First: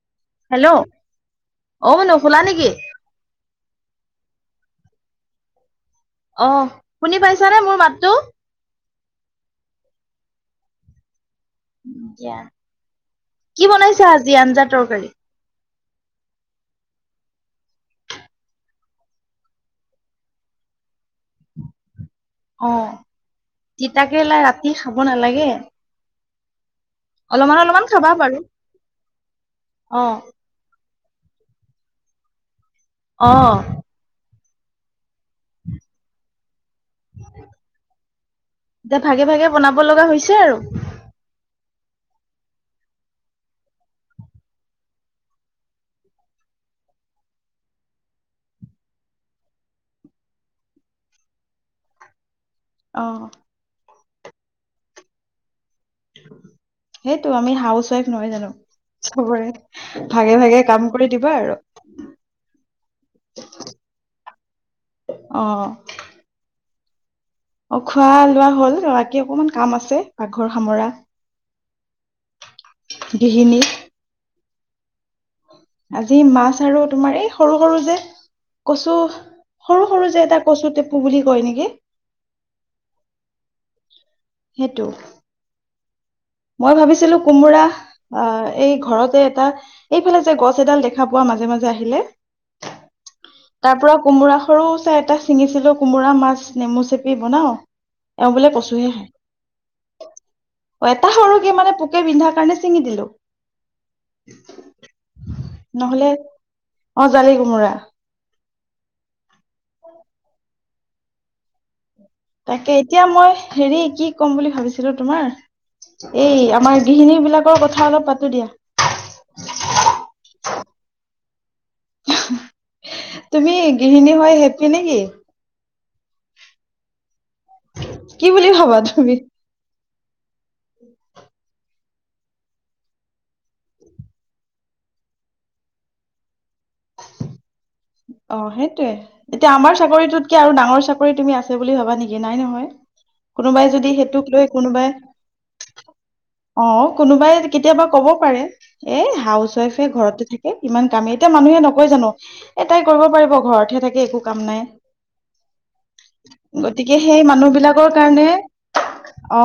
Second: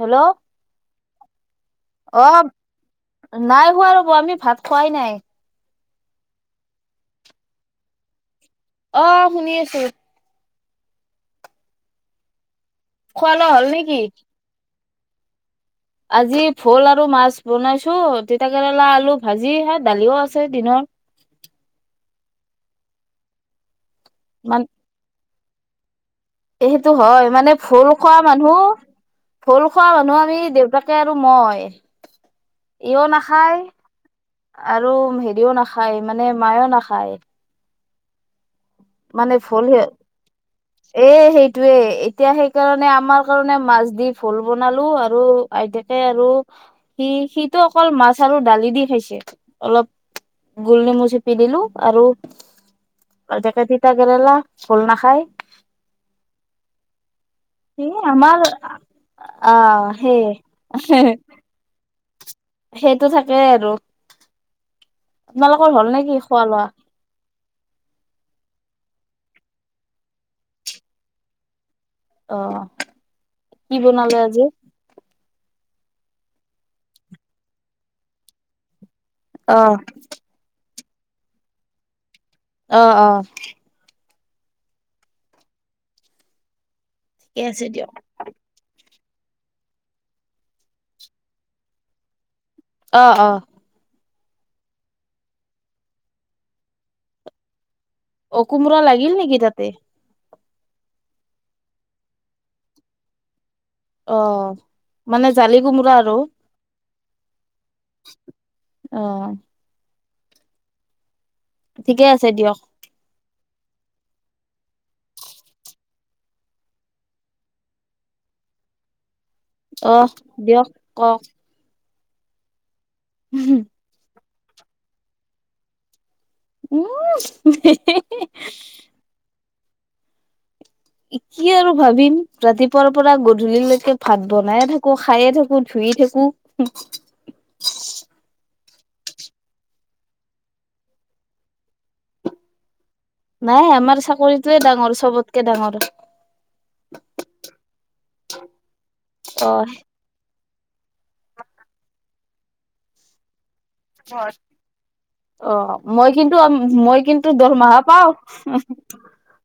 Hello hello. অ', মুনু শুলা নেকি? নাই শুৱা ৰ'ব, আমি ভাত খোৱাই নাই। অহ, শুনি পাইছানে মোৰ মাতটো? অ', শুনি আছোঁ। দিয়া, খোৱা লোৱা কি হ'ল নেকি বনাইছা আজি? আঞ্জা-তৰকাৰী? আজি ভোল আৰু মাছ বনাইছোঁ। তিতা-কেৰেলা, আলু-ভাজি, হে দালিও আছে দিনত অ তিতাকেৰেলাই মান ৰাতি খাব নালাগে এই সেইটো হয় মানে অলপমান অলপমান ভুল খাবা খোৱা বাৰু মানুহ ভুল খোৱা অ মানুহ আমি দেউতাক তয়া আৰু মই ইও অ নাখায় আৰু হেৰিও নাখায় মানে মায়েও নাখায় এতিয়া ভাগে মানে ভাগে ফল বনাব সে লগা হৈছে আৰু এ সেই সেইটোৱে এতিয়া সেইকাৰণে আমাৰ কাৰণে মাছ দি ফল বনালো আৰু আইতাকে আৰু সি সিটো অকল মাছ আৰু দালি দি খাইছে অলপ গোল নেমু চেপি দিলো আৰু অ তাকে তিতা গেৰেলা ভোল নাখাই সেইটো আমি হাউচ ৱাইফ নহয় আমাৰ জানো আহ চবৰে ভাগে সেই ভাগে কাম কৰি দিবা আৰু সেইটো থাকে আৰু অ আপোনালোকৰ হল নে কি খোৱা লোৱা অ খোৱা লোৱা হ'ল বাকী অকমান কাম আছে পাকঘৰ সামৰা অ গৃহিণী কি বনালে আজি আজি মাছ আৰু তোমাৰ এই সৰু সৰু যে কচু অ সৰু সৰু যে এটা কচু টেপু বুলি কয় নেকি আহ আহ সেইটো মই ভাবিছিলো ঠিকে কোমোৰা আছে দিয়ক অ এই ঘৰত এটা এইফালে যে গছ এডাল দেখা পোৱা মাজে মাজে আহিলে অ অ তাৰ পৰা কোমোৰা সৰু চাই এটা ছিঙিছিলো কোমোৰা মাছ নেমু চেপি বনাও এওঁ অ বোলে কোমৰা কচুহে খায় লাগিল নেকি তাতে অ এটা সৰু কি মানে পোকে বিন্ধা কাৰণে চিঙি দিলো অ মানে জালি কোমোৰা নহলে আৰু অ জালি কোমোৰা অ ঠিকে আছে দিয়ক তাকে এতিয়া মই হেৰি কি ক'ম বুলি ভাবিছিলো তোমাৰ এই আমাৰ গৃহিণী বিলাকৰ কথা অলপ পাতো দিয়া আহ দিয়ক ক তুমি গৃহিণী হৈ হেপী নেকি উম কি বুলি ভাবা তুমি কি আৰু ভাবিম ৰাতিপুৱাৰ পৰা গধূলিলৈকে ভাত বনাইে থাকো খায়ে থাকো ধুয়ে থাকো [inaudible] সয়ে এতিয়া আমাৰ চাকৰিটোতকে আৰু ডাঙৰ চাকৰি তুমি আছে বুলি ভবা নেকি নাই নহয় নাই কোনোবাই যদি আমাৰ সেইটোক লৈ চাকৰিটোৱে কোনোবাই ডাঙৰ চবতকে ডাঙৰ অ কোনোবাই কেতিয়াবা ক'ব পাৰে এ অ হাউচ ৱাইফে ঘৰতে থাকে ইমান কামেই এতিয়া মানুহে নকয় জানো এটাই কৰিব পাৰিব ঘৰতহে থাকে একো কাম নাই অ মই কিন্তু মই গতিকে সেই কিন্তু মানুহ দৰমাহা বিলাকৰ পাও কাৰণে অ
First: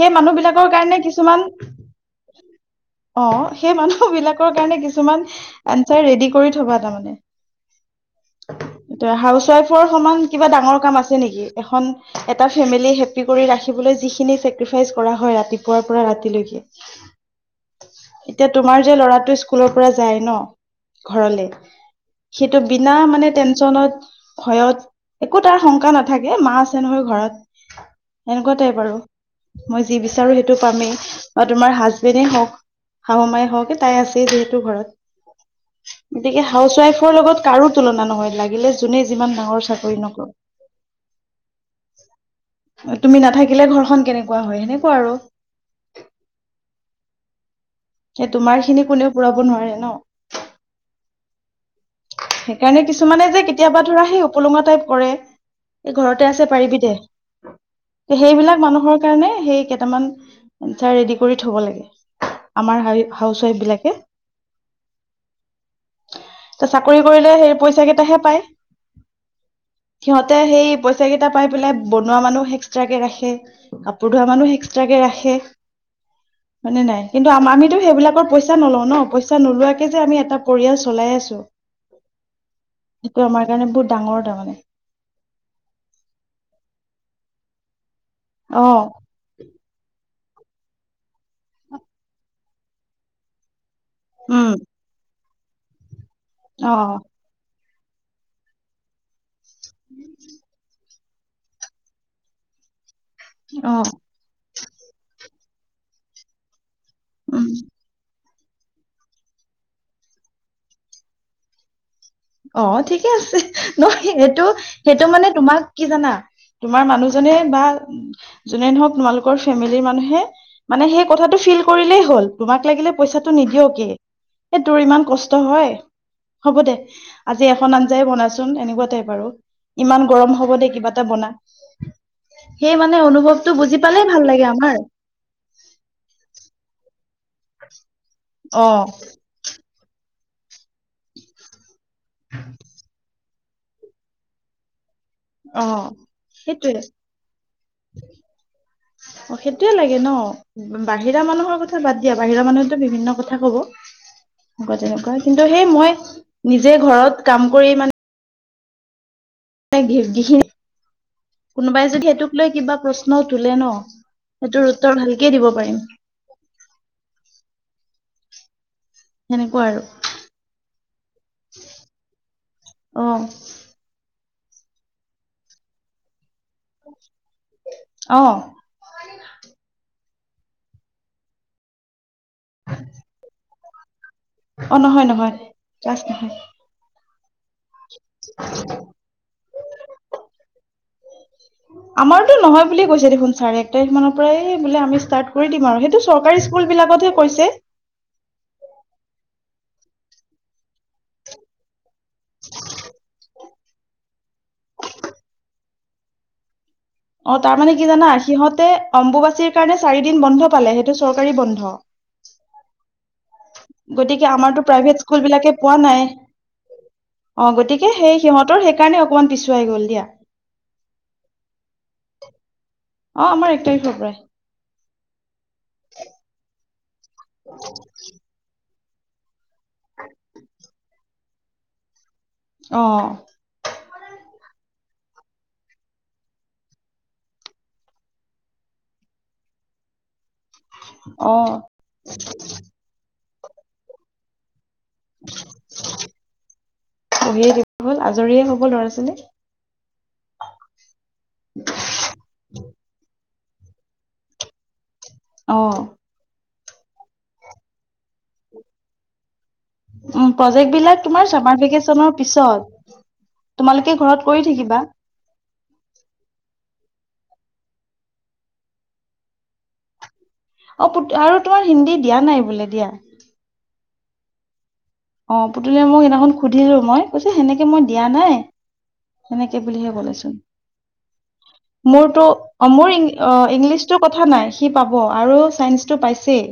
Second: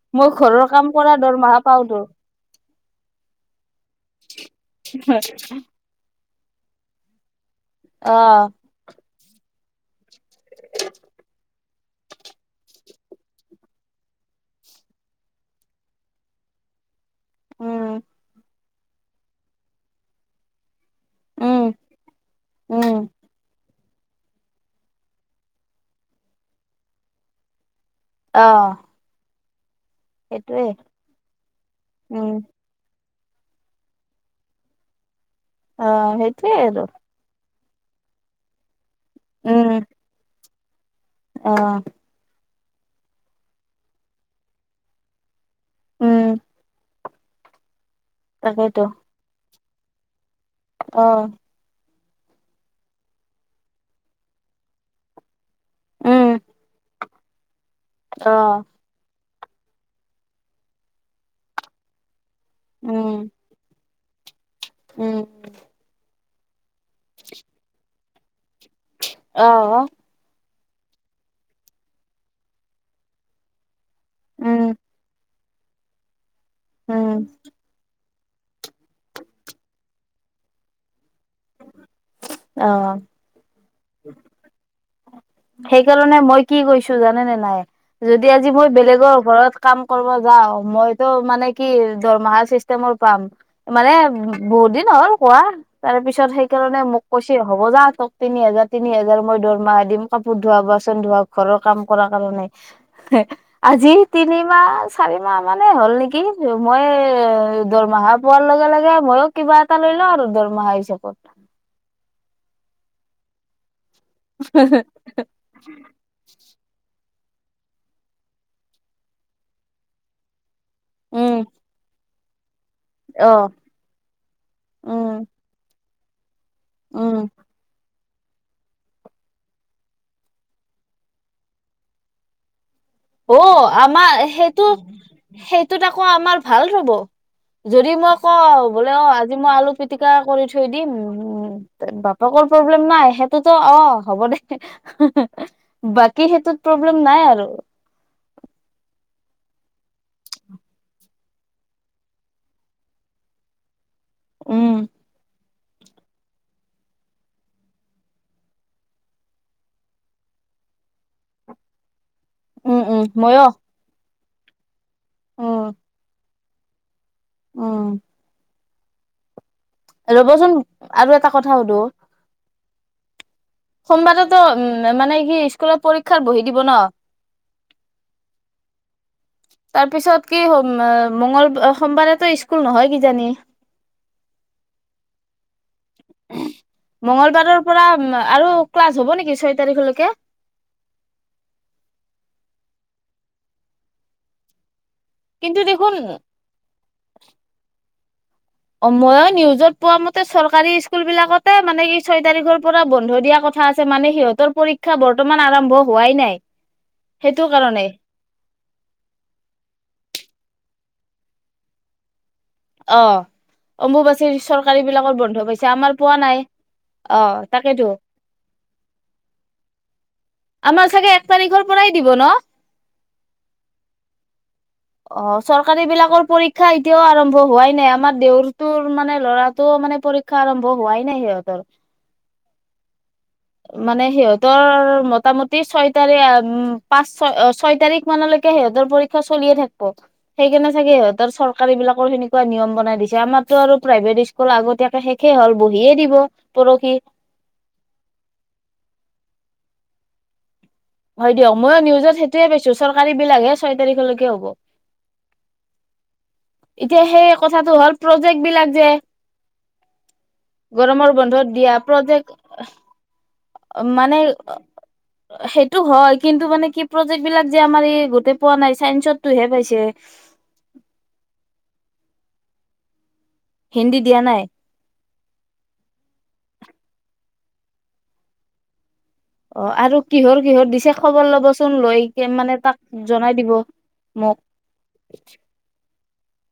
সেই মই মানুহ ঘৰৰ বিলাকৰ কাম কাৰণে কৰা কিছুমান দৰমাহা পাওতো অ সেই মানুহ বিলাকৰ কাৰণে কিছুমান আনচাৰ ৰেডি কৰি থবা তাৰমানে আহ হাউচৱাইফৰ সম কিবা ডাঙৰ কাম আছে নেকি এখন এটা ফেম হ ৰা যিখিনি চেক্ৰিফাইচ কৰা হয় ৰাতিপুৱাৰ পৰা ৰাতিলৈকে উম এতিয়া তোমাৰ যে ল'ৰাটো স্কুলৰ পৰা যায় ন ঘৰলে উম সেইটো উম বিনা মানে টেনচনত ভয়ত একো তাৰ শংকা নাথাকে মা আছে নহয় ঘৰত অ সেনেকুৱা টাইপ আৰু মই যি বিচাৰো সেইটো সেইটোৱে পামেই বা তোমাৰ হাজবেণ্ডেই উম হওক শাহু মাই হওঁকে তাই আছে যিহেতু ঘৰত অ গতিকে সেইটোৱে হাউচ আৰু আৰু ৱাইফৰ লগত কাৰো তুলনা নহয় লাগিলে যোনে যিমান ডাঙৰ চাকৰি নকৰো আহ তুমি নাথাকিলে ঘৰখন কেনেকুৱা হয় সেনেকুৱা আৰু উম সেই তোমাৰ খিনি কোনেও পুৰাব নোৱাৰে ন আহ সেইকাৰণে কিছুমানে যে কেতিয়াবা ধৰা সেই উপলুঙা টাইপ কৰে এই উম ঘৰতে আছে পাৰিবি দে অ সেইবিলাক মানুহৰ কাৰণে সেই কেইটামান চাৰ ৰেডি কৰি থব লাগে আমাৰ হ উম হাউচ ৱাইফ বিলাকে উম চাকৰি কৰিলে সেই পইচা কেইটাহে পায় অ অ সিহঁতে সেই পইচা কেইটা পাই পেলাই বনোৱা মানুহ এক্সট্ৰাক কেে ৰাখে কাপোৰ ধোৱা মানুহ উম, এক্সট্ৰাক কে ৰাখে হয়ানে নাই উম, কিন্তু আমিতো সেইবিলাকৰ পইচা নলও ন পইচা নোলোৱাকে যে আমি এটা পৰিয়াল চলাই আছো অ', সেইটো আমাৰ কাৰণে বহুত ডাঙৰ তাৰমানে সেইকাৰণে মই কি কৈছো জানেনেে নাই যদি আজি অ মই বেলেগৰ ওৰত কাম কৰিব যাওঁ মইতো মানে কি দৰমহা চিষ্টেমৰ পাম মানে উম বহুত দিন হ'ল কোৱা তাৰ পিছত অ সেইকাৰণে মোক কৈছে হ'ব যাহক তিনি হাজাৰ তিনি হোজাৰ মই দৰমাহা দিম কাপোৰ ধোৱা ধ ঘৰৰ কাম কৰ কাৰণে অ আজি তিনিমাহ চাৰি মাহ মানে হ'ল নেকি মই এ উম দৰমাহা বৰ লগা লগে ময়ো কিবা এটা লৈ লওঁ আৰু দৰমহা হিচাপত অ ঠিকে আছে ন সেইটো সেইটো মানে তোমাক কি জানা তোমাৰ মানুহ জনে বা যোনে নক তোমালোকৰ ফেমিলিৰ মানুহে মানে সেই উম, কথাটো ফিল কৰিলেই হ'ল তোমাক লাগিলে পইচাটো অ', নিদিয়কে এই তোৰ ইমান উম, কষ্ট হয় হ'ব দে উম। আজি এখন আঞ্জাই বনাইচোন এনেকুৱা টাইপ আৰু ইমান গৰম হ'ব দেেই কিবা এটা বনা সেই মানে অ অনুভৱটো বুজি পালেই ভাল আমাৰ লাগে সেইটো আমাৰ সেইটোত আকৌ আমাৰ ভাল ৰব যদি মই ক বোলে অ আজি মই আলু পিটিকা কৰি থৈ দিম উ বাপেকৰ প্ৰব্লেম নাই সেইটোতো অ হ'ব দে অ বাকী সেইটোত সেইটোৱে প্ৰব্লেম নাই আৰু অ সেইটোয়ে লাগে ন বাহিৰা মানুহৰ কথা বাদ দিয়া বাহিৰা মানুহো বিভিন্ন কথা কব উম তেনেকুৱা কিন্তু সেই মই নিজে ঘৰত কাম কৰি মানে ঘহি কোনোবাই যদি সেইটোক লৈ কিবা উম উম প্ৰশ্ন মইয়ো তোলে ন সেইটোৰ উত্তৰ ভালকেই দিব পাৰিম আহ সেনেকে ৰবচোন আৰু এটা কথা সুধো অ সোমবাৰেতো উম মানে কি স্কুলত পৰীক্ষাৰ বহি দিব ন আহ তাৰ পিছত কিম মংগল সোমবাৰেতো স্কুল নহয় কিজানি অ নহয় নহয় চাছ নহয় সোমবাৰৰ পৰা আৰু ক্লাছ হ'ব নেকি ছয় তাৰিখলৈকে? আমাৰতো নহয় বুলিয়ে কৈছে দেখোন ছাৰে এক তাৰিখ মানৰ পৰাই বোলে আমি ষ্টেটাছ কৰি কিন্তু দিম আৰু সেইটো দেখোন চৰকাৰী স্কুল বিলাকতে কৈছে। অ ময়ো নিউজত পোৱা মতে চৰকাৰী স্কুল বিলাকতে মানে কি ছয় তাৰিখৰ পৰা বন্ধ দিয়া কথা আছে মানে সিহঁতৰ পৰীক্ষা বৰ্তমান আৰম্ভ হোৱাই নাই। অ সেইটো তাৰমানানে কাৰণে কি জানা, সিহঁতে অম্বুবাচীৰ কাৰণে চাৰি দিন বন্ধ পালে। সেই টো চৰকাৰী বন্ধ। অ গতিকে অম্বুবাচীৰ আমাৰতো চৰকাৰী প্ৰাইভেট বিলাকৰ স্কুল বন্ধ বিলাকে পাইছে আমাৰ পোৱা নাই। অ গতিকে সেই সিহঁতৰ সেইকাৰণে অকমান পিছুৱাই গ'ল দিয়া। আমাৰ ছাগে এক তাৰিখৰ পৰাই দিব ন! অ আমাৰ এক তাৰিখৰ পৰাই। অ চৰকাৰী বিলাকৰ পৰীক্ষা এতিয়াও আৰম্ভ হোৱাই নাই। আমাৰ দেউৰ তোৰ মানে ল'ৰাটো মানে পৰীক্ষা আৰম্ভ হোৱাই নাই সিহঁতৰ। অৱ। মানে সিহঁতৰ মোটামুটি ছয় তাৰিখ পাঁচ ছয় ছয় তাৰিখ মানলৈকে [unintelligible] সিহঁতৰ পৰীক্ষা চলিয়ে থাকিব। সেইকাৰণে চাগে অ সিহঁতৰ চৰকাৰী বিলাকৰ সেনেুৱা নিয়ম বনাই দিছে আমাৰতো আৰু প্ৰাইভেট স্কুল আগতিয়া শেষে হ'ল বহিয়ে দিব, পৰখি। কৰ ল'ৰা আছিলে? হয় দিয়ক। মই নিউজত সেইটোৱে পাইছো চৰকাৰী বিলাক ছয় তাৰিখলৈকে হ'ব। অৱ। এতিয়া সেই কথাটো হ'ল প্ৰজেক্ট বিলাক যে উম প্ৰজেক্ট বিলাক গৰমৰ তোমাৰ বন্ধত চামাৰ দিয়া ভেকেচনৰ প্ৰজেক পিছত তোমালোকে মানে ঘৰত কৰি থাকিবা সেইটো হয়, কিন্তু মানে কি? প্ৰজেক্টবিলাক যে, আমাৰ এই গোটেই পোৱা নাই চাইসৰটোহে পাইছে। অ আৰু তোমাৰ হিন্দী দিয়া নাই বোলে দিয়া। হিন্দী দিয়া নাই? অ', পুতুলিয়ে মোক সেইদিনাখন সুধিলোঁ মই কৈছে সেনেকে মই দিয়া নাই। সেনেকে অ বুলিহে আৰু ক'লেচোন। কিহৰ কিহৰ দিছে খবৰ ল'বচোন লৈ মোৰতো মানে অ', তাক মোৰ জনাই ই-অ', দিব ইংলিছটো ক থা মোক নাই সি পাব, আৰু চাইন্সটো পাইছেই।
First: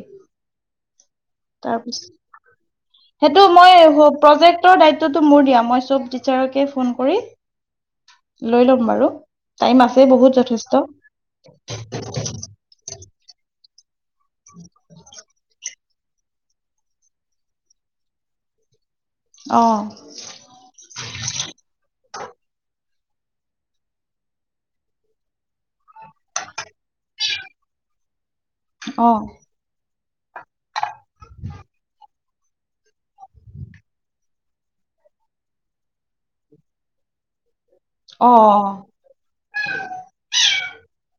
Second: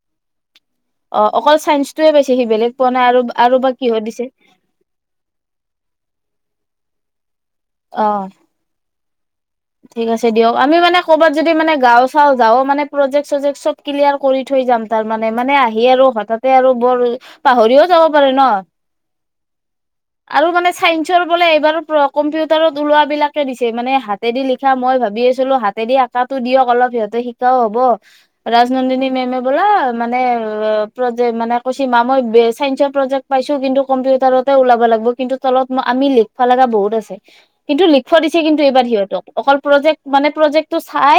অ', অকল চাইন্সয়ে পাইছে সি বেলেগ পোৱা নাই আৰু বা টো, আৰু মই কিহৰ দিছে প-প্ৰজেক্টৰ দায়িত্বটো মোৰ দিয়া, মই চব টিচাৰকে ফোন কৰি অ লৈ লম বাৰু। টাইম ঠিক আছে বহুত দিয়ক, যথেষ্ট আমি মানে কৰ'বাত যদি মানে গাঁও, চাওঁ যাওঁ মানে প্ৰজেক্ট, চজেক্ট চব ক্লিয়াৰ কৰি থৈ যাম তাৰমানে, মানে আহিয়েই আৰু হঠাতে আৰু বৰ পাহৰিও যাব পাৰোঁ ন? অ আৰু মানে চাইন্সৰ বোলে এইবাৰ প্ৰ-কম্পিউটাৰত ওলোৱা বিলাকে দিছে, মানে হাতেদি লিখা মই ভাবি আছিলোঁ হাতেদি আক কাতো দিয়ক অলপ সিহঁতে শিকাও হ'ব, ৰাজনন্দিনী অ মেমে বোলে এ মানে প্ৰজেক্ট মানে কৈছে মা মই বে-চায়েঞ্চৰ প্ৰজেক্ট পাইছোঁ, কিন্তু কম্পিউটাৰতে ওলাব লা ব, কিন্তু তলত আমি লিখব লাগা বহুত আছে, কিন্তু লিখব অ দিছে কিন্তু এইবাৰ সিহঁত অকল প্ৰজেক্ট মানে প্ৰজেক্টো চাই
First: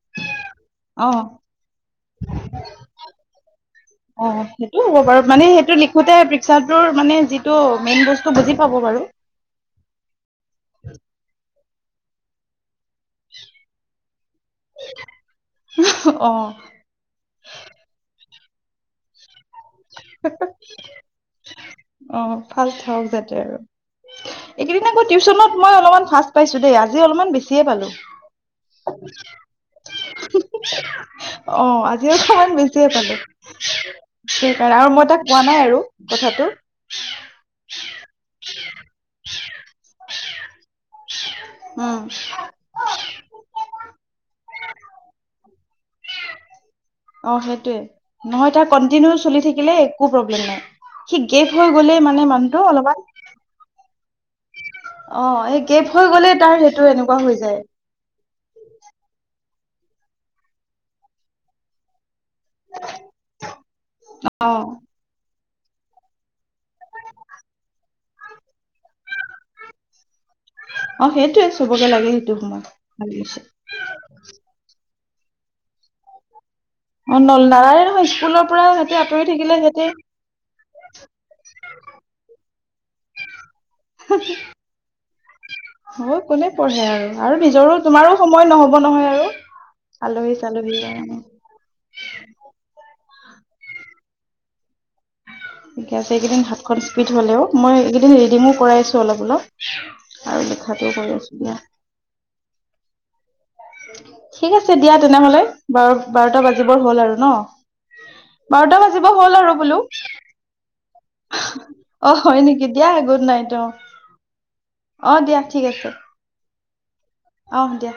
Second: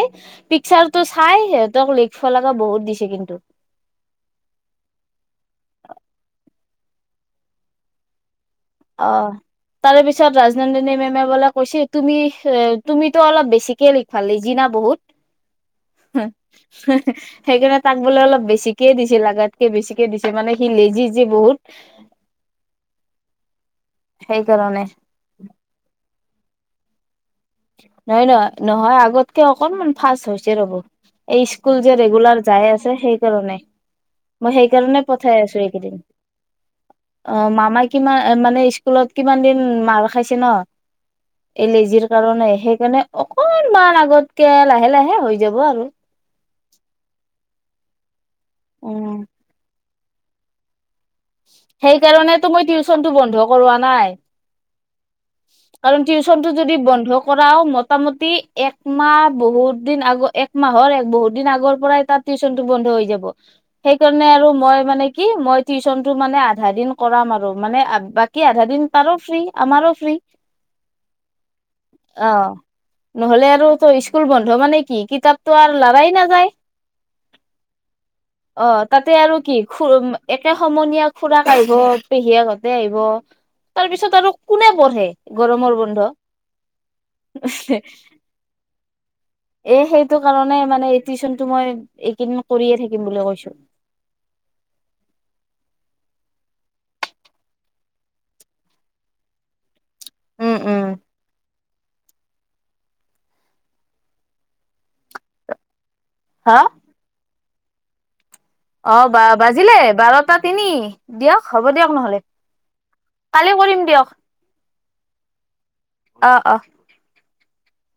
পিকচাৰটো অ চাই সিহঁতক লিখব লগা বহুত দি দিছে কিন্তু। অ', সেইটো হ'ব বাৰু মানে সেইটো লিখোতে পিকচাৰটোৰ মানে যিটো মেইন বস্তু বুজি পাব বাৰু অ', তাৰে পিছত ৰাজনন্দিনী মেমে বোলে কৈছি তুমি এ, তুমিতো অলপ বেছিকে লি ভালে যি না বহুত অ সেইকাৰণে তাক বোলে অলপ বেছি বেছিকে দিছে লাগাতকে বেছিকে দিছে মানে সি লেজি যে বহুত। অ ফাষ্ট হওক যাতে আৰু সেইকাৰণে এইকেইদিন আকৌ টিউচনত মই অলপমান ফাৰ্ষ্ট পাইছো দেই আজি অলপমান বেছি। নহয়, নহয়, নহয় আগতকে অকনমান। ফাছ হৈছে ৰ'ব এই অ স্কুল যে আজি ৰেগুলাৰ অলপমান যাই বেছিয়ে আছে পালো সেইকাৰণে। মই আৰু সেইকাৰণে মই তাক পঠাই কোৱা নাই আছো আৰু এইকেইদিন কথাটো অ, মামা কি মানে স্কুলত কিমান দিন মাৰ খাইছে ন। উম এলেজিৰ কাৰণে সেইকাৰণে অকনমান আগতকে লাহে - লাহে হৈ যাব আৰু। অ, সেইটোৱে নহয় তাক উম কন্টিনিউ চলি থাকিলে একো প্ৰব্লেম নাই। সি গেপ হৈ গ'লেই মানে সেইকাৰণেতো মই মানুহটো অলপমান টিউচনটো বন্ধ কৰোৱা নাই অ এই গেপ কাৰণ হৈ গ'লে টিউচনটো তাৰ যদি সেইটো বন্ধ এনেকুৱা হৈ কৰা যায় মোটামটি এক মাহ বহুত দিন আগৰ এক মাহৰ বহুত দিন আগৰ পৰাই তাত টিচনটো বন্ধ হৈ যাব। সেইকাৰণে অ আৰু মই মানে কি মই টিউশচন টো মানে আধা দিন কৰাম আৰু মানে বাকী আধা দিন তাৰো ফ্ৰী আমাৰো ফ্ৰী। [inaudible] চবকে লাগে অ, সেইটো সময় ভাল হৈছে নহলে আৰু ত স্কুল বন্ধ মানে কি-কি কিতাপতো আৰু লাৰাই নাযায়। অ নল নালাগে নহয় স্কুলৰ পৰা অ, সিহঁতে তাতে আঁতৰি আৰু থাকিলে কি খু সিহঁতে একে সমনীয়া খুৰাক আহিব। পেহীয়েকহতে আহিব তাৰ পিছত আৰু কোনে পঢ়ে। গৰমৰ বন্ধ অ, কোনে পঢ়ে আৰু আৰু নিজৰো তোমাৰো সময় নহব নহয় আৰু। এ সেইটো আলহী কাৰণে চালহী মানে এই কাৰণে। টিউশচনটো মই এইকেইদিন কৰিয়ে থাকিম বুলি কৈছো। ঠিক আছে এইকেইদিন হাতখন স্পিড হ'লেও মই এইকেইদিন ৰিদিঙু কৰাই আছো অলপ-অলপ। উম আৰু উম ভাত বাৰু দিয়া। ঠিক আছে দিয়া তেনেহলে বাৰ-বাৰটা বাজিবৰ হল আৰু ন। বাৰটা অ, বাজিব বাৰ হ'ল আৰু বাজিলে বোলো বাৰটা তিনি দিয়ক হ'ব দিয়ক অ নহ'লে। হয় নেকি দিয়া গুড নাইট কালি অ কৰিম দিয়ক। অ, দিয়া। অ', - অ', অহ, দিয়া।